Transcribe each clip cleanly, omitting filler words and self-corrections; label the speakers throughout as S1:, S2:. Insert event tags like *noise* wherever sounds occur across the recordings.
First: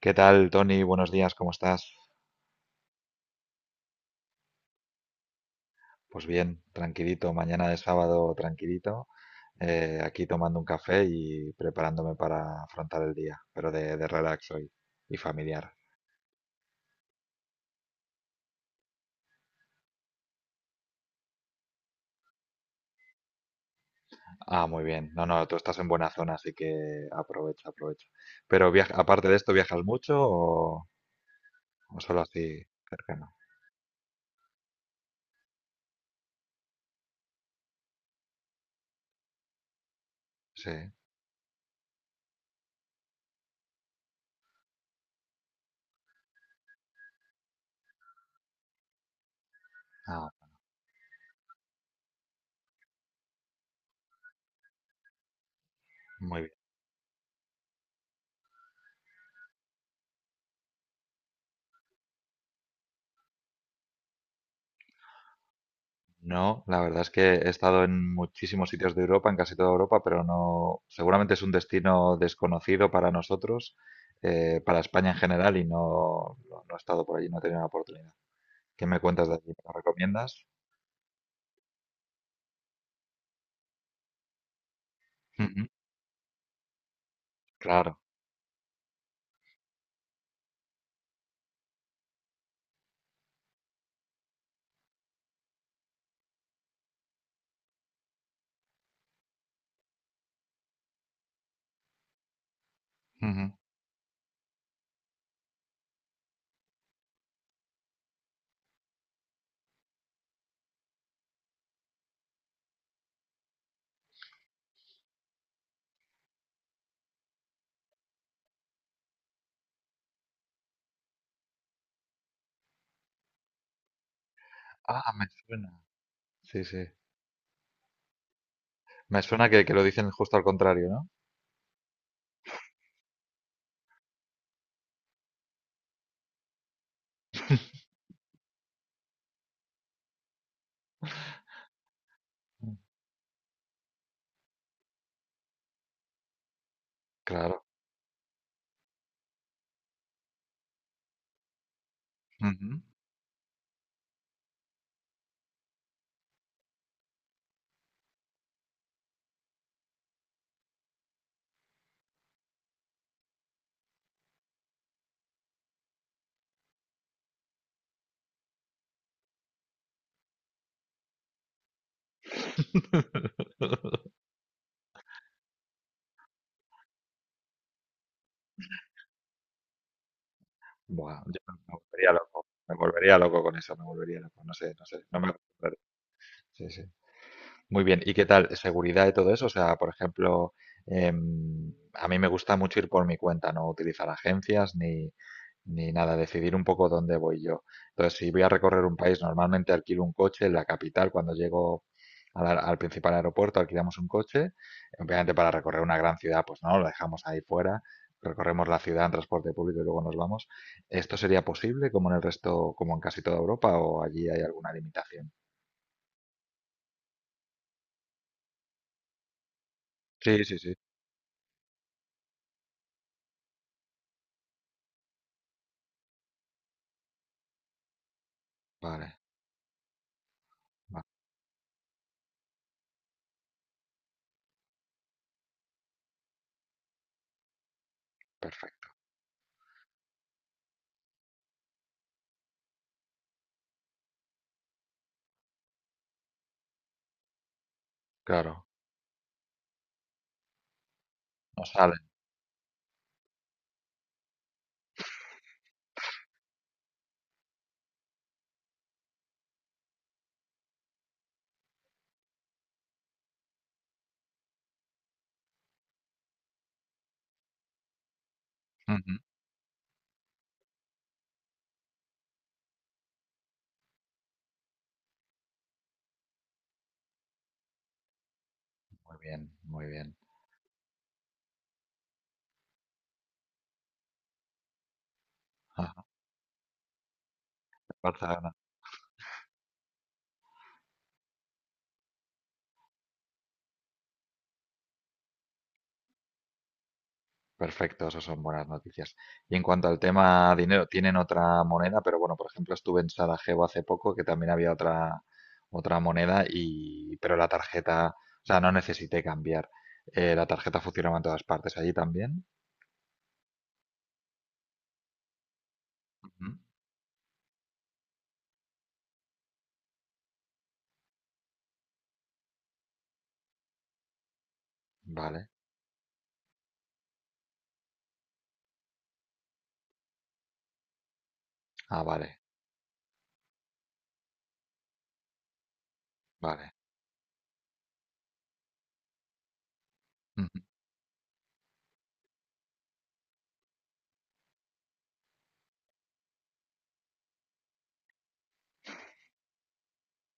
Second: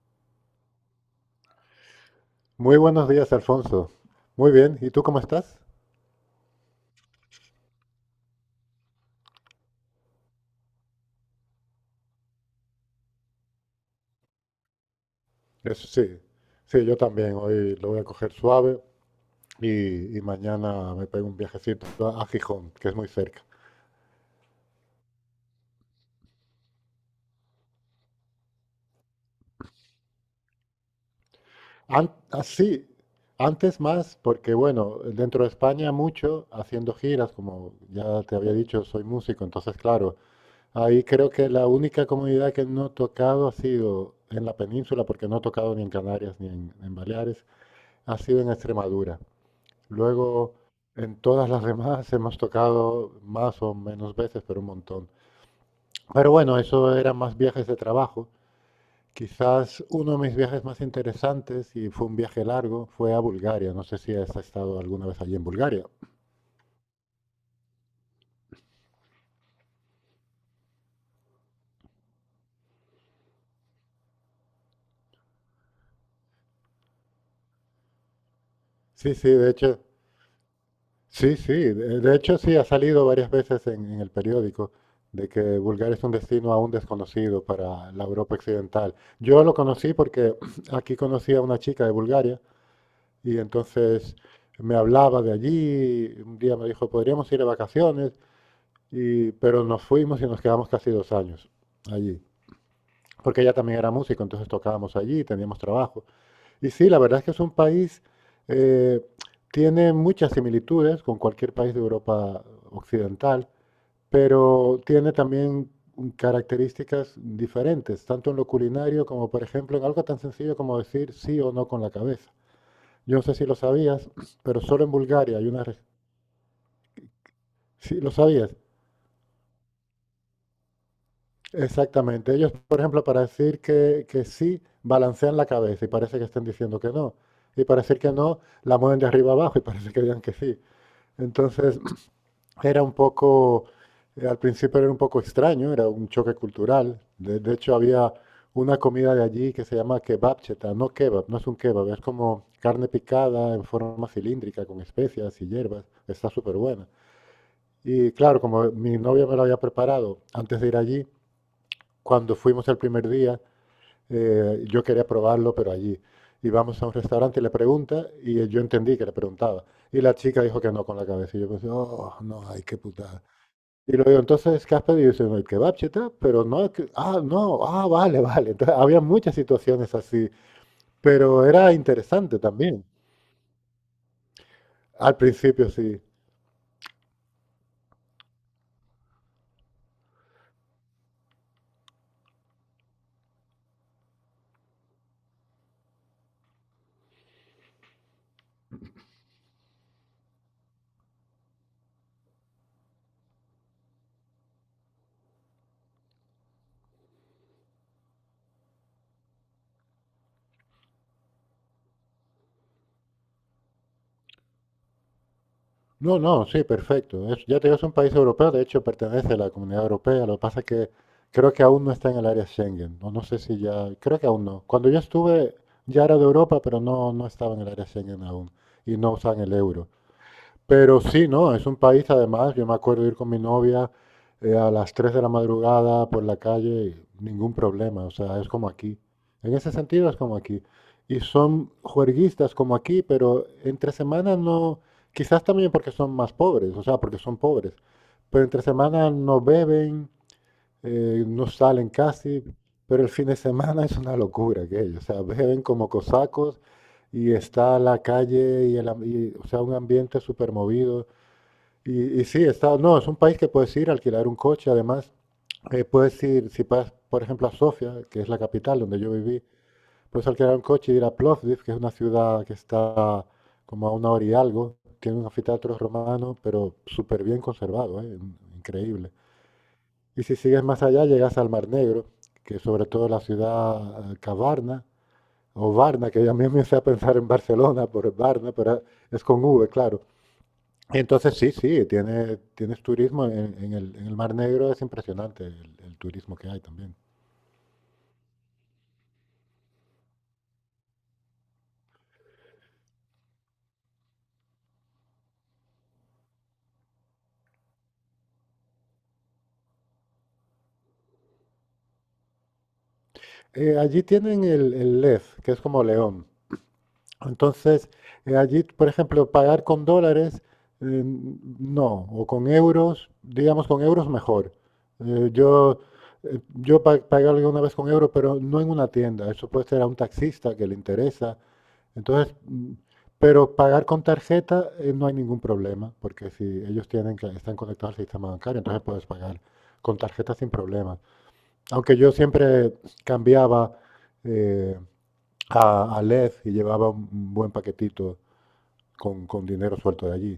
S1: ¿Qué tal, Tony? Buenos días, ¿cómo estás?
S2: Muy buenos días, Alfonso. Muy bien, ¿y tú cómo estás?
S1: Pues bien, tranquilito, mañana de sábado tranquilito, aquí tomando un café y preparándome para afrontar el día, pero de relax hoy y familiar.
S2: Eso sí, sí, yo también. Hoy lo voy a coger suave y mañana me pego un viajecito a Gijón, que es muy cerca.
S1: Ah, muy bien. No, no, tú estás en buena zona, así que aprovecha, aprovecha. Pero viaja, aparte de esto, ¿viajas mucho o solo así
S2: Así,
S1: cercano?
S2: antes más, porque bueno, dentro de España mucho, haciendo giras, como ya te había dicho, soy músico, entonces claro,
S1: Sí.
S2: ahí creo que la única comunidad que no he tocado ha sido en la península, porque no he tocado ni en Canarias ni en Baleares, ha sido en Extremadura.
S1: Ah,
S2: Luego, en todas las demás *laughs* hemos tocado más o menos veces, pero un montón. Pero
S1: muy bien.
S2: bueno, eso eran más viajes de trabajo. Quizás uno de mis viajes más interesantes, y fue un viaje largo, fue a Bulgaria. No sé si has estado alguna vez allí en Bulgaria.
S1: No, la verdad es que he estado en muchísimos sitios de Europa, en casi toda Europa, pero no, seguramente es un destino desconocido para nosotros, para España en general, y no, no, no he estado por allí, no he tenido la oportunidad. ¿Qué me
S2: Sí,
S1: cuentas
S2: sí,
S1: de allí?
S2: de
S1: ¿Me lo
S2: hecho,
S1: recomiendas?
S2: sí, sí. De hecho, sí, ha salido varias veces en el periódico de que
S1: Ujú.
S2: Bulgaria es un destino aún desconocido para
S1: Claro.
S2: la Europa occidental. Yo lo conocí porque *clears throat* aquí conocí a una chica de Bulgaria. Y entonces me hablaba de allí, y un día me dijo, podríamos ir de vacaciones, pero nos fuimos y nos quedamos casi 2 años allí, porque
S1: Ujú.
S2: ella también era músico, entonces tocábamos allí, teníamos trabajo. Y sí, la verdad es que es un país, eh, tiene muchas similitudes con cualquier país de Europa occidental, pero tiene también características diferentes, tanto en lo culinario como, por ejemplo, en algo tan sencillo como decir sí o no con la cabeza. Yo no sé si lo sabías, pero solo en
S1: Ah, me
S2: Bulgaria hay una...
S1: suena.
S2: re-
S1: Sí, sí.
S2: Sí, lo sabías.
S1: Me suena que lo dicen justo al contrario, ¿no?
S2: Exactamente. Ellos, por ejemplo, para decir que sí, balancean la cabeza y parece que estén diciendo que no. Y para decir que no, la mueven de arriba abajo y *laughs* parece que digan que sí. Entonces, *clears throat*
S1: Mm.
S2: era un poco, al principio era un poco extraño, era un choque cultural. De
S1: Claro.
S2: hecho, había una comida de allí que se llama kebabcheta, no kebab, no es un kebab, es como
S1: Ujú.
S2: carne picada en forma cilíndrica con especias y hierbas. Está súper buena. Y claro, como mi novia me lo había preparado antes de ir allí, cuando fuimos el primer día, yo quería probarlo, pero allí. Y vamos a un restaurante y le pregunta, y yo entendí que le preguntaba. Y la chica dijo que no con la cabeza. Y yo pensé, oh, no, ay, qué putada. Y luego digo,
S1: *laughs*
S2: entonces, ¿qué has pedido? Y dice, "No, el kebab, cheta, pero no, ah, no, ah, vale, *laughs* vale." Entonces, había muchas situaciones así,
S1: Buah, yo
S2: pero
S1: me me
S2: era
S1: volvería
S2: interesante
S1: loco. Me
S2: también.
S1: volvería loco con eso, me volvería loco. No sé, no sé.
S2: Al
S1: No me
S2: principio
S1: acostumbraré.
S2: sí.
S1: Sí, sí. Muy bien, ¿y qué tal? ¿Seguridad y todo eso? O sea, por ejemplo, a mí me gusta mucho ir por mi cuenta, no utilizar agencias ni, ni nada, decidir un poco dónde voy yo. Entonces, si voy a recorrer un país, normalmente alquilo un coche en la capital cuando llego al, al principal aeropuerto, alquilamos un coche. Obviamente para recorrer una gran ciudad, pues no, lo dejamos ahí fuera, recorremos la ciudad en transporte público y luego nos vamos. ¿Esto sería posible como en el resto, como en casi toda Europa o allí hay alguna limitación?
S2: No, no, sí, perfecto. Ya te digo, es un país europeo, de hecho pertenece a la Comunidad Europea. Lo que
S1: Sí, sí,
S2: pasa es
S1: sí.
S2: que creo que aún no está en el área Schengen. No, no sé si ya, creo que aún no. Cuando yo estuve ya era de Europa, pero no, no estaba en el área Schengen aún y no
S1: Vale,
S2: usaban el euro. Pero
S1: vale.
S2: sí, ¿no? Es un país, además, yo me acuerdo ir con mi novia a las 3 de la madrugada por la calle y ningún problema, o sea, es como
S1: Perfecto,
S2: aquí. En ese sentido es como aquí. Y son juerguistas como aquí, pero entre semanas no, quizás también porque son más pobres, o sea, porque son pobres, pero entre
S1: claro.
S2: semanas no beben, no
S1: No sé.
S2: salen
S1: Salen.
S2: casi, pero el fin de semana es una locura aquello. O sea, beben como cosacos y está la calle y, o sea, un ambiente súper movido. Y sí, no, es un país que puedes ir a alquilar un coche, además. Puedes ir, si vas, por ejemplo, a Sofía, que es la capital donde
S1: Ujú.
S2: yo viví, puedes alquilar un coche y ir a Plovdiv, que es una ciudad que está como a una hora y algo. Tiene un anfiteatro romano, pero súper bien conservado, ¿eh? Increíble.
S1: Muy bien, muy bien.
S2: Y si sigues más allá, llegas al Mar Negro, que sobre todo la ciudad Cavarna, o
S1: Ajá.
S2: Varna, que ya me empecé a pensar en Barcelona por Varna,
S1: Barcelona.
S2: pero es con V, claro. Entonces sí, sí, tienes turismo en el Mar Negro, es impresionante el turismo que hay también.
S1: Perfecto, eso son buenas noticias. Y en cuanto al tema dinero, tienen otra moneda, pero bueno, por ejemplo, estuve en Sarajevo hace poco, que también había otra, otra moneda, y, pero la tarjeta, o sea, no necesité cambiar. La tarjeta funcionaba en todas partes. ¿Allí también?
S2: Allí tienen el Lez, que es como León.
S1: Ujú.
S2: Entonces, allí, por ejemplo, pagar con dólares, eh, no, o con euros, digamos con euros mejor. Eh,
S1: Vale.
S2: yo yo pagué alguna vez con euros, pero no en una tienda. Eso puede ser a un taxista que le interesa.
S1: Ah,
S2: Entonces,
S1: vale,
S2: pero pagar con tarjeta no hay ningún problema, porque si
S1: vale.
S2: ellos tienen que están conectados al sistema bancario, entonces puedes pagar con tarjeta sin problemas. Aunque yo siempre cambiaba. eh, a Lez y llevaba un buen paquetito con dinero suelto de allí.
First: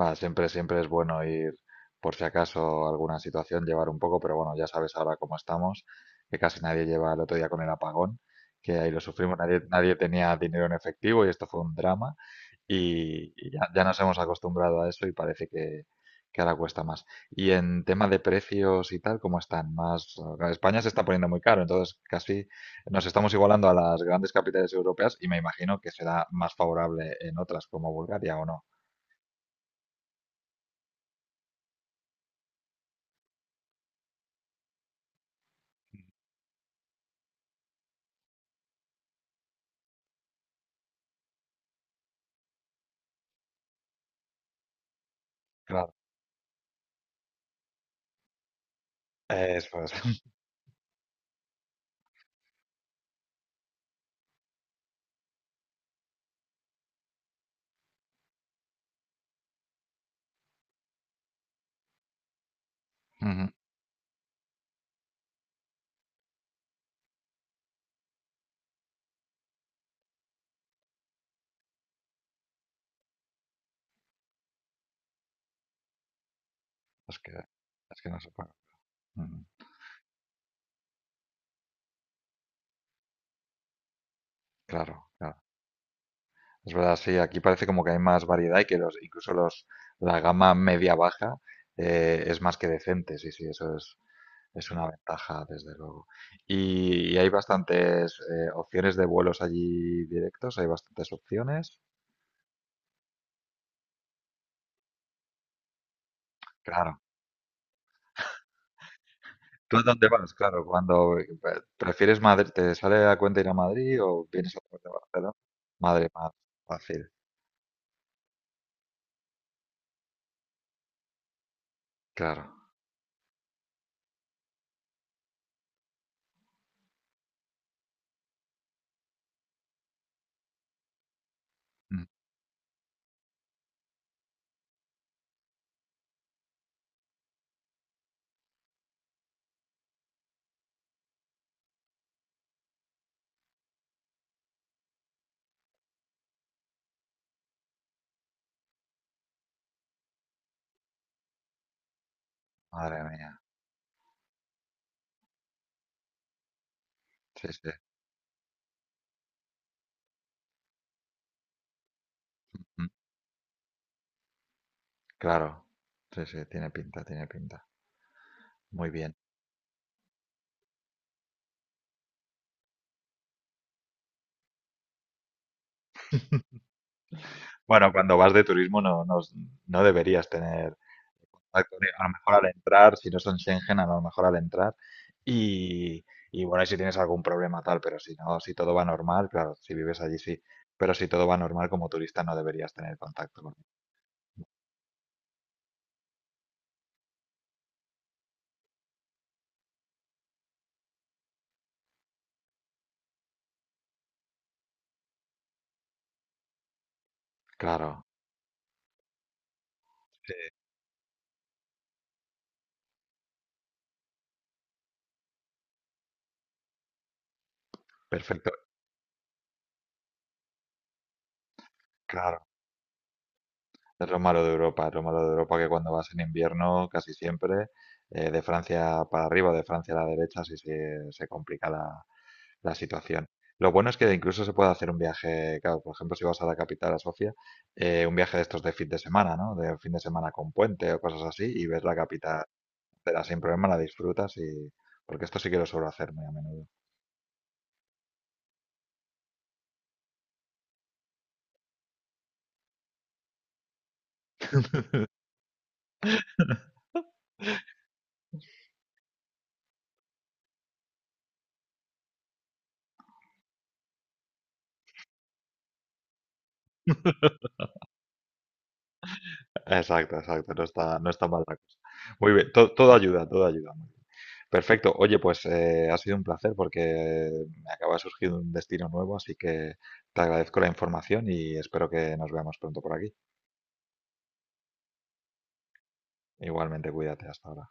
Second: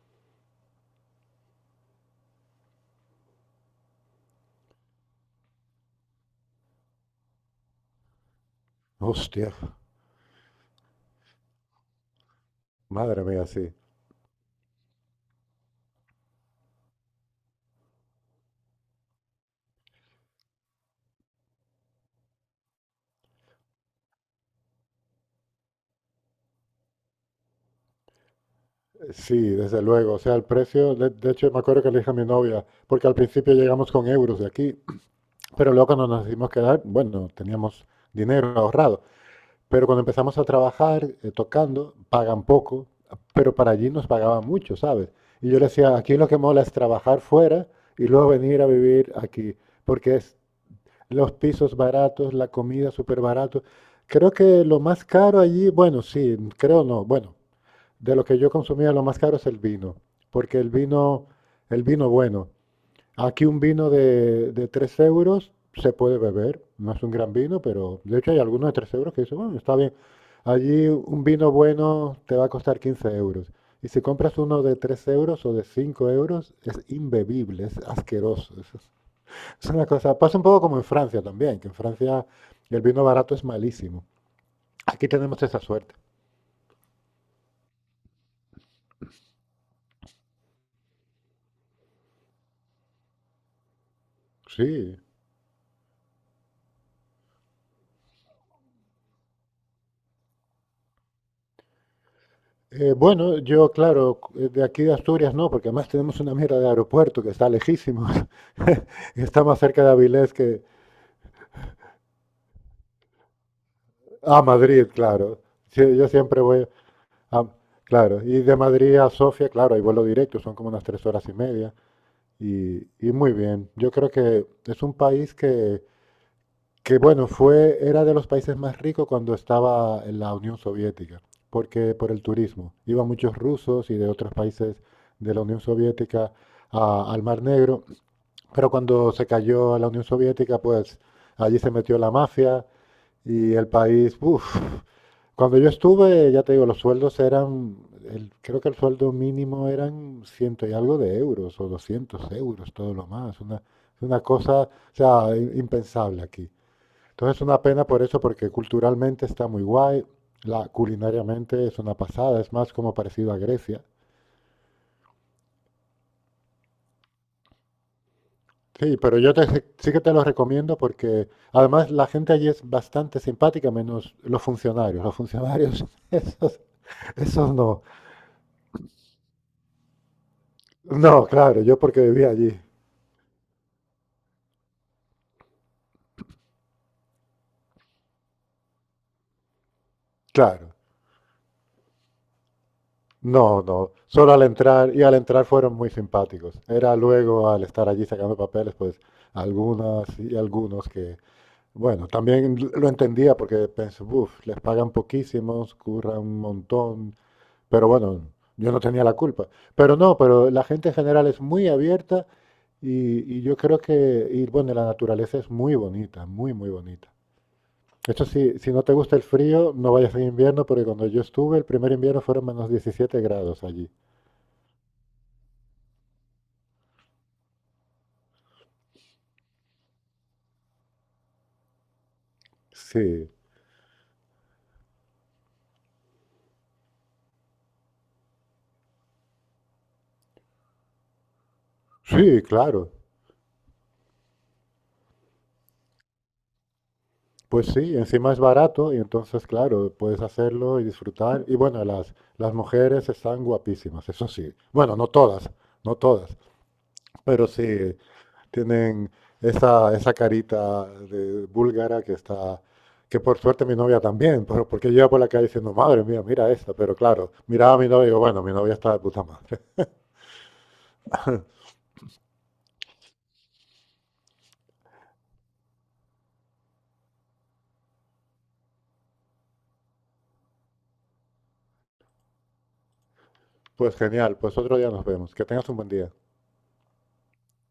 S1: Va, siempre, siempre es bueno ir, por si acaso alguna situación, llevar un poco, pero bueno, ya sabes ahora cómo estamos, que casi nadie lleva el otro día con el apagón, que ahí lo sufrimos,
S2: Hostia,
S1: nadie, nadie tenía dinero en efectivo y esto fue un drama
S2: madre
S1: y,
S2: mía,
S1: y ya,
S2: sí.
S1: ya nos hemos acostumbrado a eso y parece que ahora cuesta más. Y en tema de precios y tal, ¿cómo están? Más, España se está poniendo muy caro, entonces casi nos estamos igualando a las grandes capitales europeas y me imagino que será más favorable en otras como Bulgaria o no.
S2: Sí, desde luego. O sea, el precio, de hecho, me acuerdo que le dije a mi novia, porque al principio llegamos con euros de aquí, pero luego cuando nos decidimos quedar, bueno, teníamos dinero ahorrado. Pero cuando empezamos a trabajar tocando, pagan poco, pero para allí nos pagaban mucho, ¿sabes? Y yo le decía, aquí lo que mola es trabajar fuera y luego venir a vivir aquí,
S1: Eso es.
S2: porque
S1: *laughs*
S2: es los pisos baratos, la comida súper barato. Creo que lo más caro allí, bueno, sí, creo no. Bueno, de lo que yo consumía, lo más caro es el vino, porque el vino bueno. Aquí
S1: Ujú.
S2: un vino de 3 euros se puede beber, no es un gran vino, pero de hecho hay algunos de 3 euros que dicen, bueno, está bien. Allí un vino bueno te va a costar 15 euros. Y si compras uno de 3 euros o de 5 euros, es
S1: Es que
S2: imbebible, es
S1: es que no se
S2: asqueroso.
S1: paga.
S2: *laughs*
S1: Ujú.
S2: Es una cosa, pasa un poco como en Francia también, que en Francia el vino barato es malísimo.
S1: Claro,
S2: Aquí tenemos
S1: claro.
S2: esa suerte.
S1: Es verdad, sí, aquí parece como que hay más variedad y que los incluso los la gama media baja, es más que decente. Sí, sí, eso es una
S2: Sí.
S1: ventaja, desde luego. Y hay bastantes, opciones de vuelos allí directos, hay bastantes opciones.
S2: Bueno, yo, claro, de aquí de Asturias no, porque además tenemos una mierda de
S1: Claro.
S2: aeropuerto que está lejísimo. *laughs* Está más
S1: ¿Tú a
S2: cerca de
S1: dónde vas?
S2: Avilés que
S1: Claro, cuando, ¿prefieres Madrid? ¿Te sale a cuenta ir a Madrid o
S2: a
S1: vienes a vez
S2: Madrid,
S1: de Barcelona?
S2: claro. Sí,
S1: Madre
S2: yo
S1: más
S2: siempre voy
S1: fácil,
S2: a, claro, y de Madrid a Sofía, claro, hay vuelo directo, son como unas 3 horas y media.
S1: claro.
S2: Y muy bien, yo creo que es un país que, que bueno, era de los países más ricos cuando estaba en la Unión Soviética, porque
S1: Mm,
S2: por el turismo. Iban muchos rusos y de otros países de la Unión Soviética al Mar Negro, pero cuando se cayó la Unión Soviética, pues allí se metió la mafia y el país, uff, cuando yo estuve, ya te digo, los sueldos eran, creo que el sueldo mínimo eran ciento y algo de euros o 200 euros, todo
S1: madre
S2: lo
S1: mía.
S2: más, una cosa, o sea, impensable aquí. Entonces es
S1: Sí,
S2: una
S1: sí,
S2: pena por eso, porque culturalmente está muy guay, culinariamente es una pasada, es más
S1: mm,
S2: como parecido a Grecia.
S1: claro. Sí, sí, tiene pinta, tiene pinta. Muy
S2: Sí,
S1: bien.
S2: pero yo sí que te lo recomiendo porque además la gente allí es bastante simpática, menos los funcionarios. Los funcionarios, *laughs* esos, esos no.
S1: Bueno, cuando vas de turismo no, no, no deberías tener,
S2: No, claro,
S1: contacto,
S2: yo porque
S1: a lo
S2: vivía
S1: mejor al
S2: allí.
S1: entrar, si no son Schengen, a lo mejor al entrar. Y, y bueno, y si tienes algún problema tal, pero si no, si todo va normal, claro, si vives allí sí,
S2: Claro.
S1: pero si todo va normal como turista no deberías tener contacto con-
S2: No, no. Solo al entrar, y al entrar fueron muy simpáticos. Era luego al estar allí sacando papeles, pues algunas y algunos bueno, también lo entendía porque pensé, uff, les pagan poquísimos, curran un montón, pero
S1: Claro,
S2: bueno, yo no tenía la culpa. Pero no, pero la gente en general es muy abierta y yo creo que, y bueno, la naturaleza es muy bonita, muy, muy bonita. Esto
S1: perfecto,
S2: sí, si no te gusta el frío, no vayas en invierno porque cuando yo estuve, el primer invierno
S1: claro.
S2: fueron menos 17 grados allí.
S1: Es lo malo de Europa, es lo malo de Europa que cuando vas en invierno, casi siempre, de Francia para arriba, de Francia a la derecha, sí se complica la, la situación.
S2: Sí,
S1: Lo bueno es que incluso se puede hacer un viaje, claro, por ejemplo, si vas a la capital, a Sofía, un viaje de estos de fin de semana, ¿no? De fin de semana con puente o cosas así, y ves la
S2: sí,
S1: capital
S2: claro.
S1: entera sin problema, la disfrutas y... Porque esto sí que lo suelo hacer muy a menudo.
S2: Pues sí, encima es barato y entonces, claro, puedes hacerlo y disfrutar. Y bueno, las mujeres están guapísimas, eso sí. Bueno, no todas, no todas,
S1: *laughs*
S2: pero sí tienen esa carita de búlgara que por suerte mi novia también, pero porque yo iba por la calle diciendo, madre mía, mira esta, pero claro, miraba a mi novia y digo, bueno, mi novia está de puta madre. *laughs*
S1: Exacto, exacto, no está, no está mal la cosa. Muy bien, todo ayuda, todo ayuda. Perfecto. Oye, pues ha sido un placer porque me acaba de surgir un destino nuevo, así que te agradezco la información y espero que nos veamos pronto por aquí.
S2: Pues genial, pues otro día nos vemos. Que tengas un buen día.
S1: Igualmente, cuídate. Hasta ahora.